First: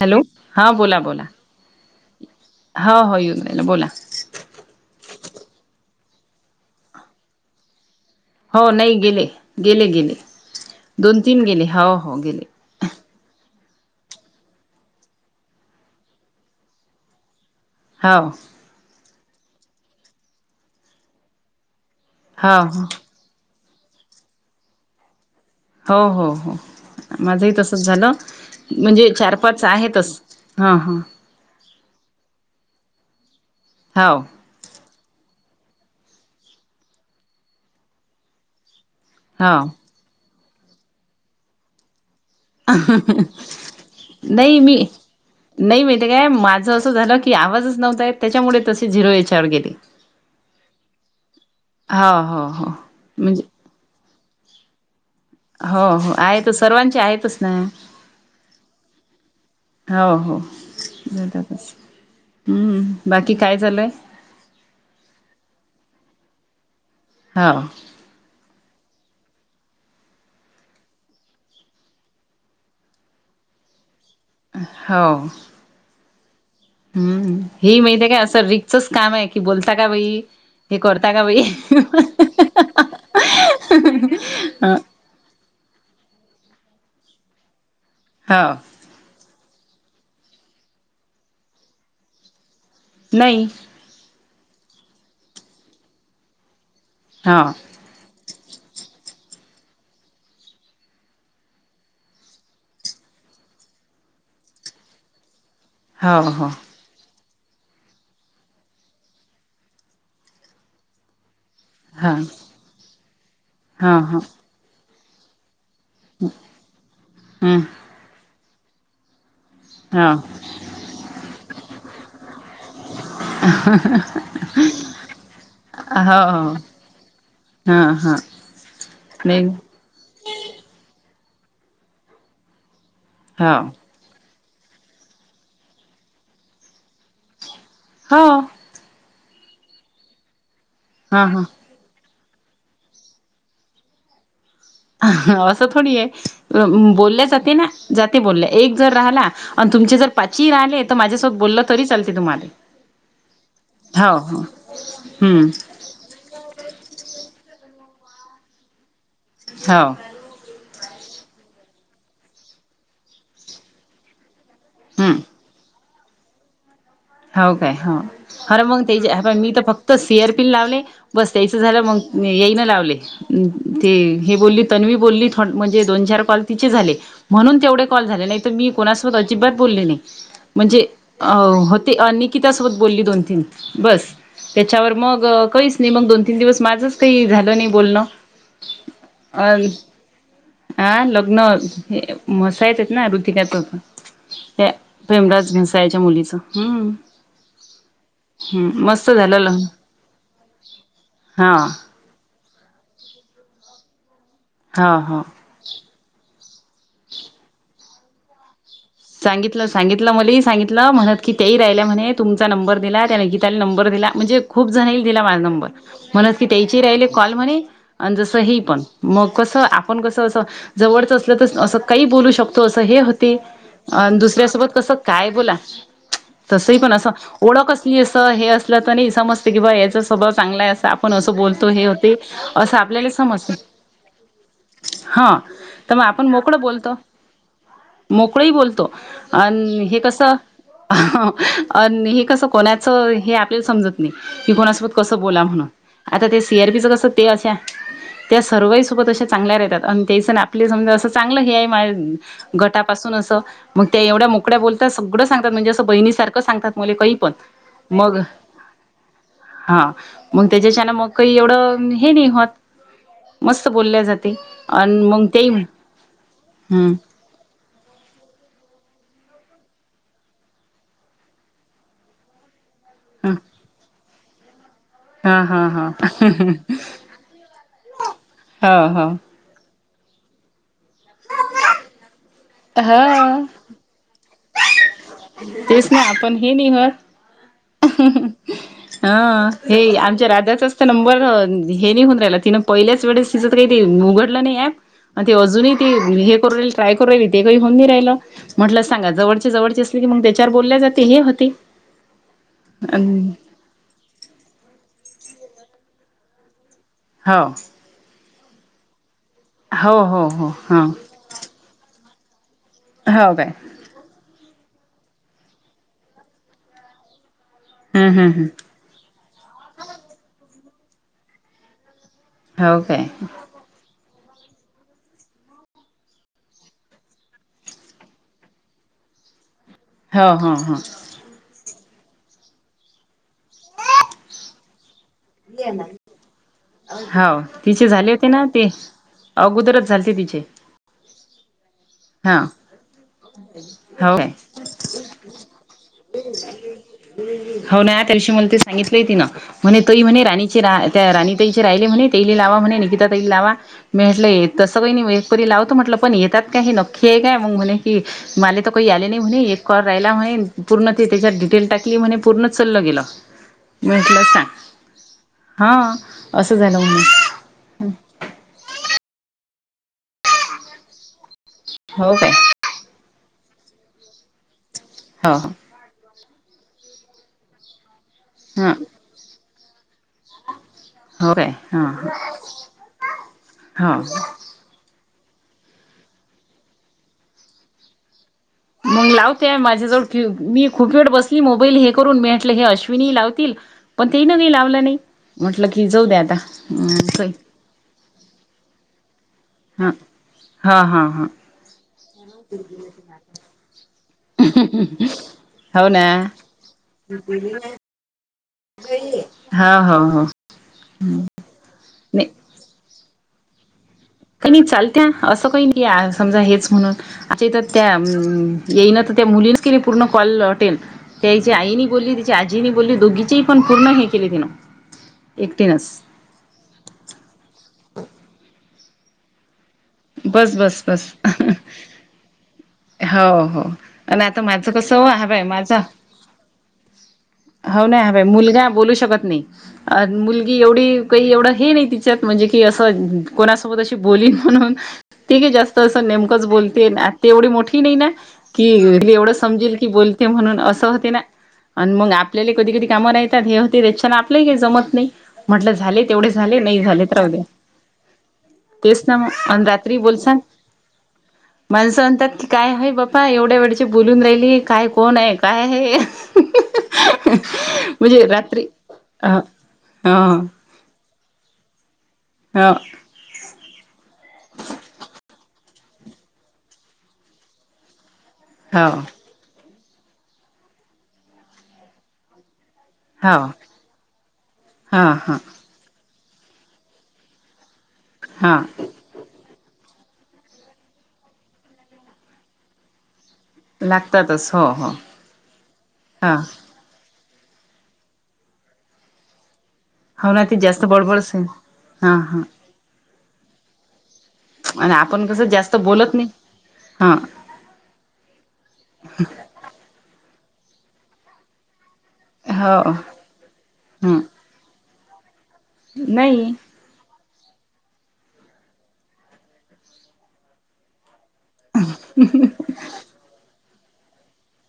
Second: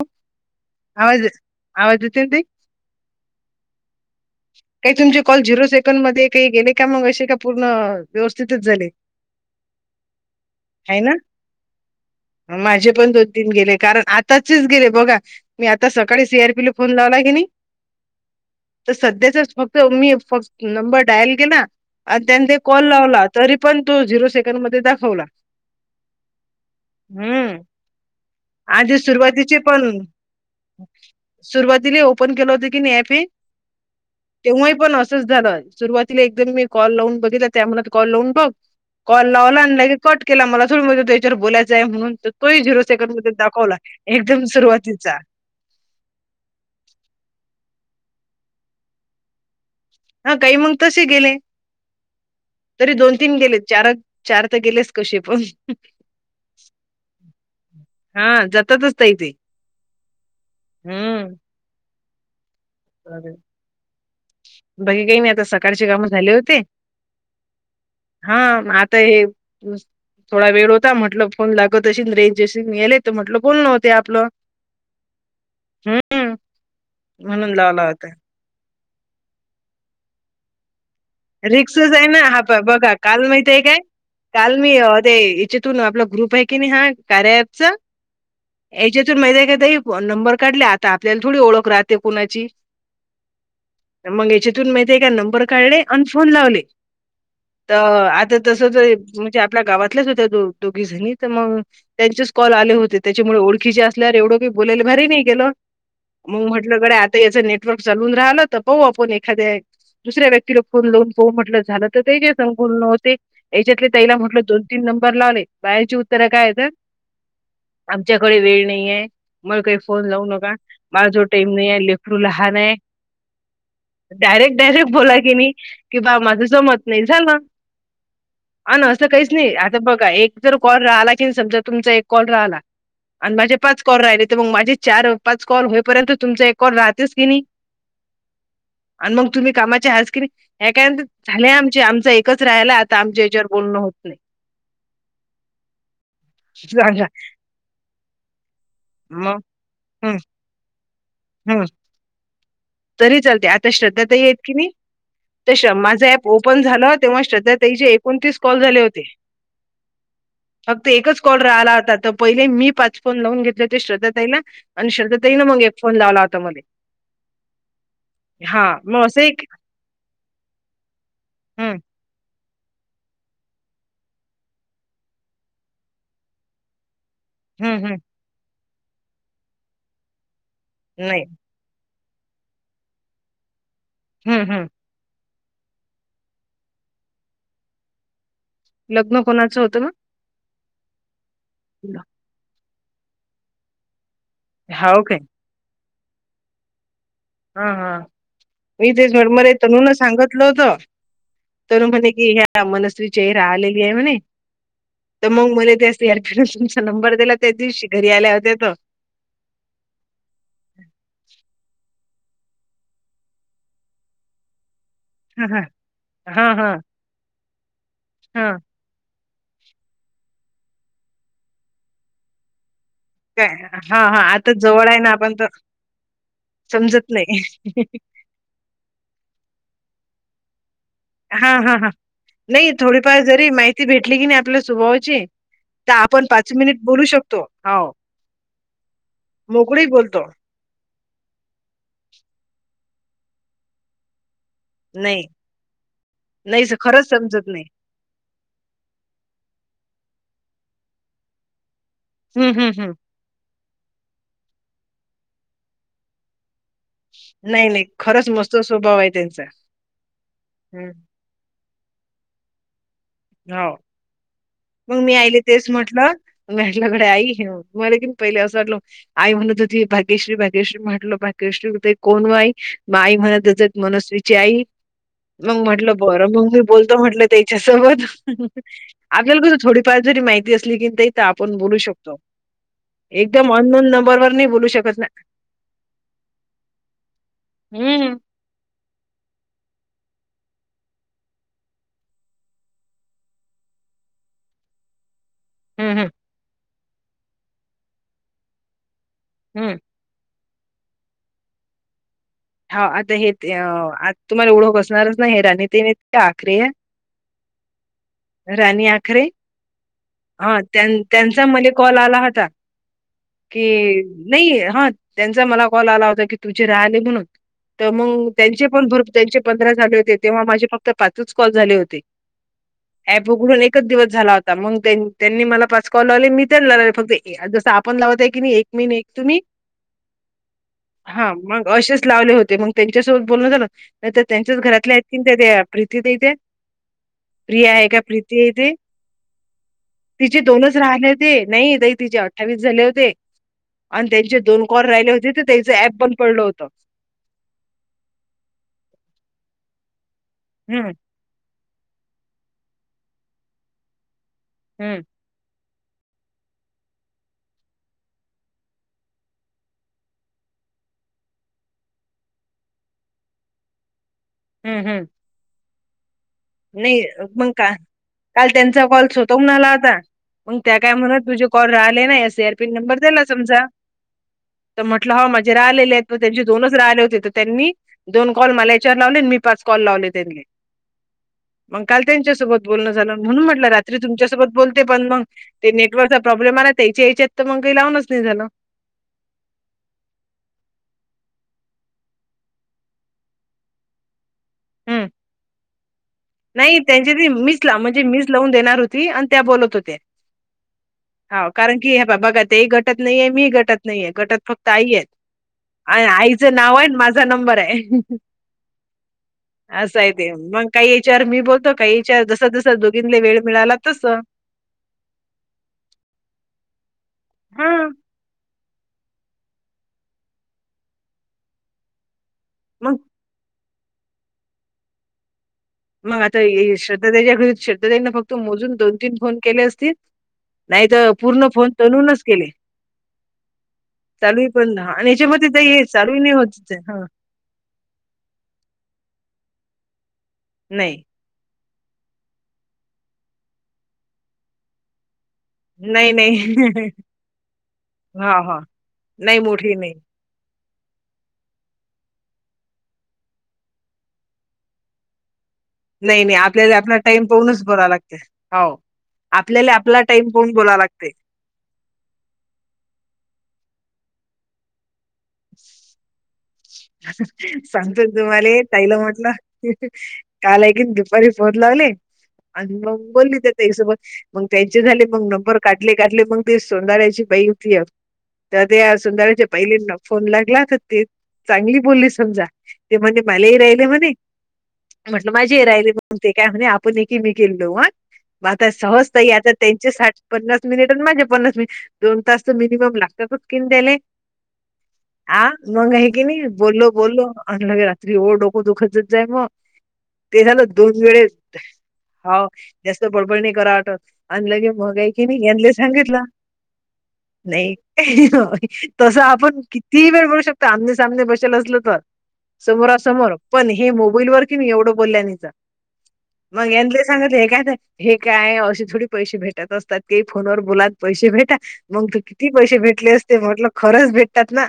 Hello हा बोला आवाज बोला आवाज येतोय ना ताई? हो हो येऊन राहिला बोला. काही तुमचे कॉल झिरो सेकंड मध्ये काही गेले का मग असे का पूर्ण हो व्यवस्थितच झाले? नाही गेले, गेले गेले आहे ना? दोन तीन गेले हो हो गेले. माझे पण दोन गेले कारण आताचेच गेले बघा मी आता सकाळी सी आर पी ला फोन लावला की नाही. होव तर सध्याचाच फक्त मी एक फक्त नंबर डायल गेला आणि त्यान हो ते कॉल हो लावला. तरी पण तो झिरो सेकंडमध्ये दाखवला. हो हो हो. माझंही हम्म. तसच झालं आधी म्हणजे चार सुरुवातीचे पाच आहेतच हा हा. सुरुवातीले ओपन केलं होत की नाही ॲप हे. हाव. तेव्हाही पण असंच झालं सुरुवातीला एकदम मी कॉल लावून बघितला त्यामु कॉल लावून बघ. कॉल लावला हो आणिला की कट केला मला थोडीज त्यायाच्यावर बोलायचंय म्हणून. तोही झिरो सेकंड मध्ये दाखवला एकदम नाही मी सुरुवातीचा. नाही माहितीे काय माझं असं झालं की आवाजच नव्हता येत त्याच्यामुळे तशी झिरो याच्यावर गेले. हा काही मग तसे गेले हो हो हो तरी दोन तीन गेले चार चार तर गेलेच कसे पण आहो हो आहे सर्वांचे आहेतच ना. हा जातातच ताई ते हो हो हम्म एकातच हम्म बरं. बाकी काय चालुये? बाकी काही नाही आता सकाळचे काम झाले होते हां हा आता हे थोडा वेळ होता म्हटलं फोन लागत अशील रेंज येशील गले तर म्हटलं बोलण होत आपलं. हो हम्म हम् म्हणून हे लावला होता माहितीे का असं रिक्सच काम आहे की बोलता का बाई हे करता का बाई रिक्सच आहे ना हा बघा काल माहीत आहे का काल मी ते हेच्यातून आपला ग्रुप आहे की नाही हा कार्या ॲपचा हा याच्यातून माहित आहेका ते फोन नंबर काढले आता आपल्याला थोडी ओळख राहते कोणाची. नाही मग याच्यातून माहित आहे का एक नंबर काढले आणि फोन लावले. हां तर आता तस म्हणजे आपल्या गावातल्याच होत्या दोघी जणी तर मग त्यांचेच कॉल आले होते त्याच्यामुळे ओळखीचे असल्या एवढ बोलायला भारी नाही गेलं. हो मग हो म्हटलं गड्या आता याच नेटवर्क चालून राहन तर पाऊ आपण एखाद्या दुसऱ्या व्यक तिला फोन लावून हो म्हटलं झालं तर हा तेजे नव्हते त्याच्यातले हा तीला हा म्हटलं दोन तीन नंबर लावले बाहेची उत्तरं काय तर हम्म आमच्याकडे वेळ नाही आहे. मला काही फोन हो लावू नका माला जो टाईम नाही आहे लेकरू लहान आहे. [unintelligible] डायरेट डारेकट बोलाय के मी हो बा माझ हो जमत नाही झाला हा हा अण अस काहीच नाही आर बघा एक जर कॉल राहला की समजा तुमचा एक कॉल राहला आणि माझे हो पाच कॉल राहिले तर मग माझे चार पाच कॉल होईपर्यंत तुमचा एक कॉल राहतेस कि नाही हो आणि मग तुम्ही कामाचे हज किरी ह काय म्हणते हा हा झाले आम आमच एकच राहिला आता आमच्या याच्यावर बोलणं होत नाही. असं थोडी आहे सांगा बोलल्या जाते ना जाते बोलल्या एक जर राहिला मग आणि तुमचे जर हं पाच राहिले तर माझ्यासोबत बोललं हं तरी चालते तुम्हाला तरी चालतंय आता श्रद्धा हो ताई आहेत हो का नाही हम्म त्या सुद्धा माझा ॲप ओपन झालं तेव्हा श्रद्धा ताईचे एकोणतीस कॉल झाले होते. हो फक्त एकच कॉल राहिला होता तर पहिले मी पाच फोन लावून घेतले होते श्रद्धा तईला. आणि श्रद्धा हम्म ताई न मग एक फोन लावला होता म्हणे. हो काय हो अर मग असं त्या एक मी तर फक्त सेअर पिन लावले बस त्यायचं हं झालं मग मी येईनं लावले ते हे बोलली तन्वी बोलली म्हणजे दोन चार कॉल तिचे झाले. म्हणून हं तेवढे हं कॉल झाले नाही तर मी कोणासोबत अजिबात बोलले नाही म्हणजे नाही ह होत निकितासोबत बोलली दोन तीन बस हं हं त्याच्यावर मग काहीच नाही मग दोन तीन दिवस माझंच काही झालं नाही बोलणं लग्न अ कोणाचं होतं हा लग्न ना मसा येतात ना ऋतिकय सोबत त्या हाव काय प्रेमराज भेसालेच्या मुलीच हम्म हा हा मी तेच झालं ल मरमरे तणून सांगितलं होतं हा तर म्हणे कि ह्या मनसरीची हा आलेलि आहे म्हणे हा हा मग मला त्या सी आरपीने तुमचा नंबर दिला त्या दिवशी घरी आल्या होता तो सांगितलं सांगितलं मली सांगितलं म्हणत की तेही राहिल्या म्हणे तुमचा नंबर दिला त्याने की त्याला नंबर दिला म्हणजे खूप जणईल दिला माझा हा नंबर म्हणत हा हा की हा त्याचे राहिले कॉल म्हणे आणि जसं हा हे पण मग कसं आपण कसं असं जवळचं असलं तस काही बोलू शकतो असं हे हो [unintelligible] आणि आता दुसऱ्यासोबत जवळ कसं आहे ना काय आपण तर बोला तसही पण समजत असं नाही ओळख असली अस तर हे असलं तर नाही समजते की बा याचा स्वभाव चांगला आहे असा हा हा हा नाही थोडीफार जरी समजते माहिती भेटली की नाही आपल्या स्वभावाची हा त तर मग आपण पाच मोकळं मिनिट बोलतो बोलू शकतो हाव. मोकळही बोलतो आण हे बोलतो कसं आणि हे कसं कोणाचं हे आपल्या समजत नी की कोणासोबत कसं नाही बोला म्हणून आता ते सी नाही आर बी चं खरंच कसं ते समजत अशा नाही त्या सर्वा ही सोबत अशा चांगल्या रहत्यात आणि तेसनं आपले समजा असं चांगलं हे आहे मा हम्म हम्म हम्म गटापासून असं मग त्या एवढ्या मोकळ्या बोलता सगळं सांगतात म्हणजे असं बहिणी सारखं सांगतात. मले काही पण नाही नाही मग खरंच मस्त स्वभाव आहे त्यांचा हा मग हम्म त्याच्याच्याना मग काही एवढं हे नाही होत मस्त हो बोल्या जाते. आणि मग मी आईले ते तेच म्हटलं हम्म म्हटल्याकडे आई ह्यो मला कीन पहिले असं वाटलो आई म्हणत होती भाग्यश्री भाग्यश्री म्हटलं भाग्यश्री होते कोण गं आई? म आई म्हणत त्याचात मनस्वीची आई हा मग हा हा म्हटलं बरं मग मी बोलतो म्हटलं त्याच्यासोबत हा हा आपल्याला कसं थोडीफार जरी माहिती असली की ते तर आपण बोलू शकतो हा एकदम अननोन नंबर वर नाही बोलू शकत ना. तेच ना आपण हे निघत. हम्म [inaudible] हा हे आमच्या रादाचाच तर नंबर हे निघून राहिला तिनं पहिल्याच वेळेस तिच त काही ते उघडलं नाही ऐप. अन ते अजूनही ते हम्म हे करू राहिल ट्राय करू राहिल ते काही होऊन नाही राहिलं म्हटलं सांगा जवळचे हम्म. जवळचे तुझी मंग त्याच्यावर बोल्या जाते हे होती हा आता हे ते आ तुम्हाला ओढव बसणारच ना हे राणी ते आखरी हाव. राणी आखरे हो हो हो हा हो त्यां त्यांचा मले कॉल आला होता. हो काय की नाही हा त्यांचा मला कॉल आला होता की तुझे राहिले म्हणून तर हम्म मंग हम्म हम्म त्यांचे पण भरपूर त्यांचे पंधरा झाले होते तेव्हा माझे फक्त पाचचं कॉल झाले होते. हो काय ॲप उघडून एकचं दिवस झाला होता मग त्यां त्यांनी मला पाच कॉल लावले मी त्यांना लावले फक्त जसं आपण लावतय की नाही एक मिनी एक तुनी हा हा हां. हा मग असेच लावले होते मंग त्यांच्यासोबत बोलण झालं नाहीतर त्यांच्याच घरातल्या किनते तेआ पृथी ताई ते हाव तिचे झाले होते ना ते अगोदरचं झालेते तिचे. ज राहले ते नाही तिचे हा अठ्ठावीस झाले होते आणि हो काय त्यांचे दोन कॉल राहिले होते ते त्याचं ऍप बंद पडलं होत हो ना त्यालशी म्हणते सांगितलंय तिनं म्हणे तोही म्हणे राणीची रा हम्म त्या राणी त्यांचे राहिले म्हणे ते ले लावा म्हणे निकिता ताई लावा मी म्हेटलंय तसं काही हम्म नाही वे तरी लावतो म्हटलं पण येतात का हे नक्की आहे काय मंग म्हणे की मला तर काही आले नाही म्हणे एक कॉल राहिला म्हणे पूर्ण ते त्याच्यात डिटेल टाकली म्हणे पूर्ण चललं गेलं. म्हटलं सांग हम्म हम्म. हां. नाही पण का काल त्यांचा कॉल स्वतःहून आला होता मंग त्या काय म्हणत तुझे कॉल राहिले हो नाही काय असे एअरपीन नंबर दिला समजा तर म्हटलं हो माझे राहिलेले त्यांचे दोनच राहिले होते तर त्यांनी दोन कॉल मला हां याच्यावर लावले आणि मी पाच कॉल लावले त्यांले. हो काय मंग हां काल त्यांच्यासोबत बोलणं झालं म्हणून म्हटलं रात्री हो तुमच्यासोबत बोलते पण मग ते नेटवर्कचा प्रॉब्लेम आला त्या याच्या याच्यात तर मग काही लावूनच नाही झालं. मग लावतेय माझ्याजवळ मी खूप वेळ बसली मोबाईल हे करून मी म्हटलं हे अश्विनी लावतील पण तेनव्ह लावलं नाही हम्म म्हटलं की जाऊदे या आता. नाही त्यांची त मीच ला म्हणजे मीच लावून देणार होती आणि त्या बोलत हा होत्या हा कारण की हे बा बघा ते घटत नाहीये मी घटत नाहीये गटत फक्त आई हे. हो अ ना आईचं नाव आहे माझा नंबर हे हा असं हो आहे हो ते मग काही या चार मी बोलतो काही विचार नाही जस जस दोघींले वेळ मिळाला तस. का मी चालत्या असं काही नाही समजा हेच म्हणून आता तर हां त्या येईन तर त्या मुलीं क नाही पूर्ण कॉल वाटेल त्या याची आईनी बोलली तिची आजीनी मग बोलली दोघीची पण पूर्ण हे केली तिन एकटीनच मग आता हे श्रद्धाताईच्या घरी श्रद्धताईने फक्त मोजून दोन तीन फोन केले असतील बस बस नाहीतर बस पूर्ण फोन तनूनच केले हो हो आणि आता चालूये माझं पण कसं आणि ह बाय याच्यामध्ये ताई माझा हे चालू ही नाही होत हा हो नाही ह बाई मुलगा बोलू शकत नाही अ मुलगी एवढी नाही. काही एवढं हे नाही तिच्यात म्हणजे की असं कोणासोबत अशी बोलीन म्हणून ते जास्त असं नाही नेमकंच नाही बोलते तेवढी मोठ नाही ना हा हा की एवढं एवढं नाही मोठी समजेल की नाही. बोलते म्हणून असं होते ना आणि मग आपल्याला कधी कधी काम राहतात हे होते त्याच्याना आपलंही काही जमत नाही म्हटलं ज झाले नाही तेवढे झाले आपल्याला नाही आपला झाले तर टाइम राहू दे पाहूनच बोलावं लागते हो. तेच ना मग आपल्याला रात्री आपला बोल टाइम सांग पाहून बोलावं लागते. माणसं म्हणतात की काय आहे बापा एवढ्या वेळची बोलून राहिली काय कोण आहे? काय आहे सांगतो म्हणजे तुम्हाले रात्री ताईला म्हटलं अ हा काल ए दुपारी फोन लावली हो आणि मग बोलली त्यात ते सगळ मग त्यांचे झाले मग नंबर काढले काढले मग ते सोंदयांनचे बाई होती. तर ते हो या सुंदरयांनचे पहिली फोन लागला तर ते चांगली बोलली समजा. ते म्हणे हो मला ही राहिले म्हणे हा म्हटलं हा माझे ही राहिले मग ते काय म्हणे आपण एकमेकीला लावू हा, मग हा आता सहज ताई याच्यात त्यांचे साठ पन्नास मिनिट आणि माझे पन्नास मिनिट दोन तास तर मिनिमम लागतात लागतातच हो हो हा मग आहे की हा नाही बोललो बोललो आणि लगे रात्री हो डोक दुखतच जाय मग हो ना ते ती झालं जास्त दोन बडबडच आहे वेळेत हा हा हाओ जास्त बडबड नई करावं वाटत आणि लगे मग हाय की आपण नई कसं ह्यांना जास्त बोलत नाही सांगितलं हा नाही तस आपण किती वेळ बडबडू शकतो आमने सामने बसेलो असलो तर. हो समोरासमोर पण हे ह मोबाईल वर की नई एवढं बोलल्या नितर नाही मग यानले सांगितलं हे काय तर हे काय असते थोडी पैसे भेटत असतात की फोनवर बोला पैसे भेटा मग तू किती पैसे भेटले असते म्हटलं खरंच भेटतात ना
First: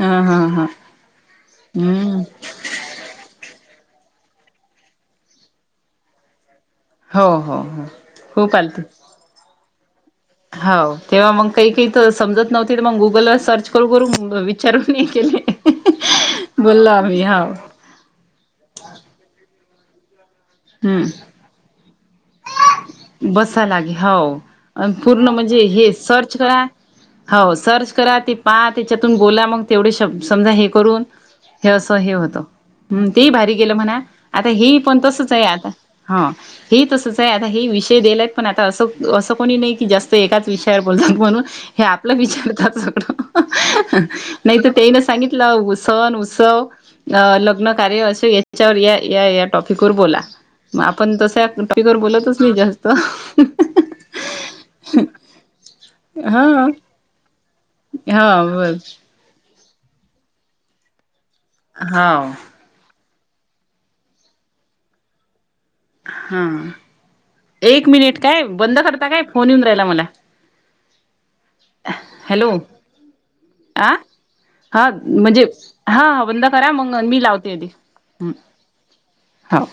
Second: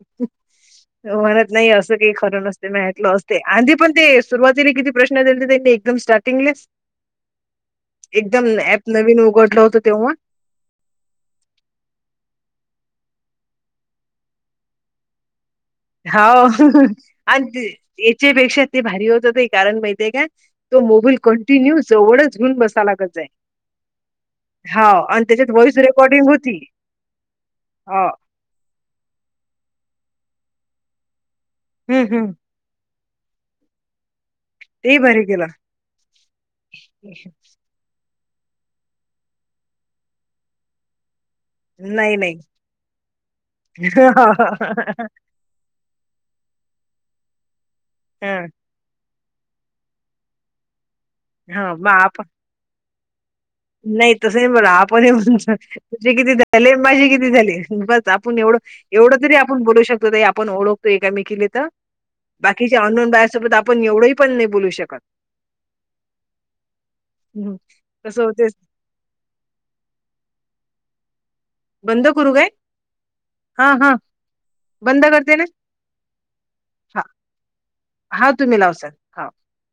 हा हा हा म्हणत नाही असं काही हम्म खरं नस ते माहितलं असते आंधी पण ते सुरुवातीने कितीनी किती प्रश्न दिले दिले एकदम स्टार्टिंगल हो हो हो एकदम खूप आलती ॲप नवीन उघडलात तेव्हा हो तेव्हा मग काही एक एक तर समजत नव्हते तर मग गुगलवर सर्च करून विचारून मी केले हो बोललो आम्ही हाव आणि याच्यापेक्षा ते भारी होत होते कारण माहिती आहे का तो मोबईल कंटिन्यू जवळच घेऊन बस बसायलागे हाव आण हाव आणि पूर्ण त्याच्यात म्हणजे व्हॉइस हे रेकॉर्डिंग सर्च होती. करा. हाव सर्च हाव करा ते प हा त्याच्यातून बोला मग तेवढे शब समजा हे करून हे असं हं, हे हं. होतं. हम तेही भारी केलं म्हणा. आता हे ही तेही पण भारी तसच आहे केलं. आता हा हे ही तसच आहे आता हे ही विष ते गेलेत पण आता असं असं कोणी नाही की जास्त एकाच विषयावर बोलतात म्हणून हे आपला नाही, नाही. विचारताच सगळ नाही तर ते ना हं, सांगित सण उत्सव लग्न कार्य अस याच्यावर ये या या टॉपिक वर बोला मग आपण तस हां. टॉपिक मग वर आपण बोलतच नाही जास्त नाही तसही बोला आपण हे म्हण तुझे किती हा झाले माझी किती झाले बस हा आपण एवढं बर एवढं तरी आपण बोलू शकतो ताई आपण ओळखतो एकामेकीला इथ हाव. बाकीच्या अननोन बायासोबत आपण एवढंही पण नाही बोलू शकत. हा हं. एक मिनिट कसं काय होतेस बंद करता काय फोन येऊन राहिला मला. बंद करू काय? हॅलो हा आ हा. हा म्हणजे हा हा बंद करा मग मी लावते आधी. आता हम्म तुम्ही लावसान. हाव.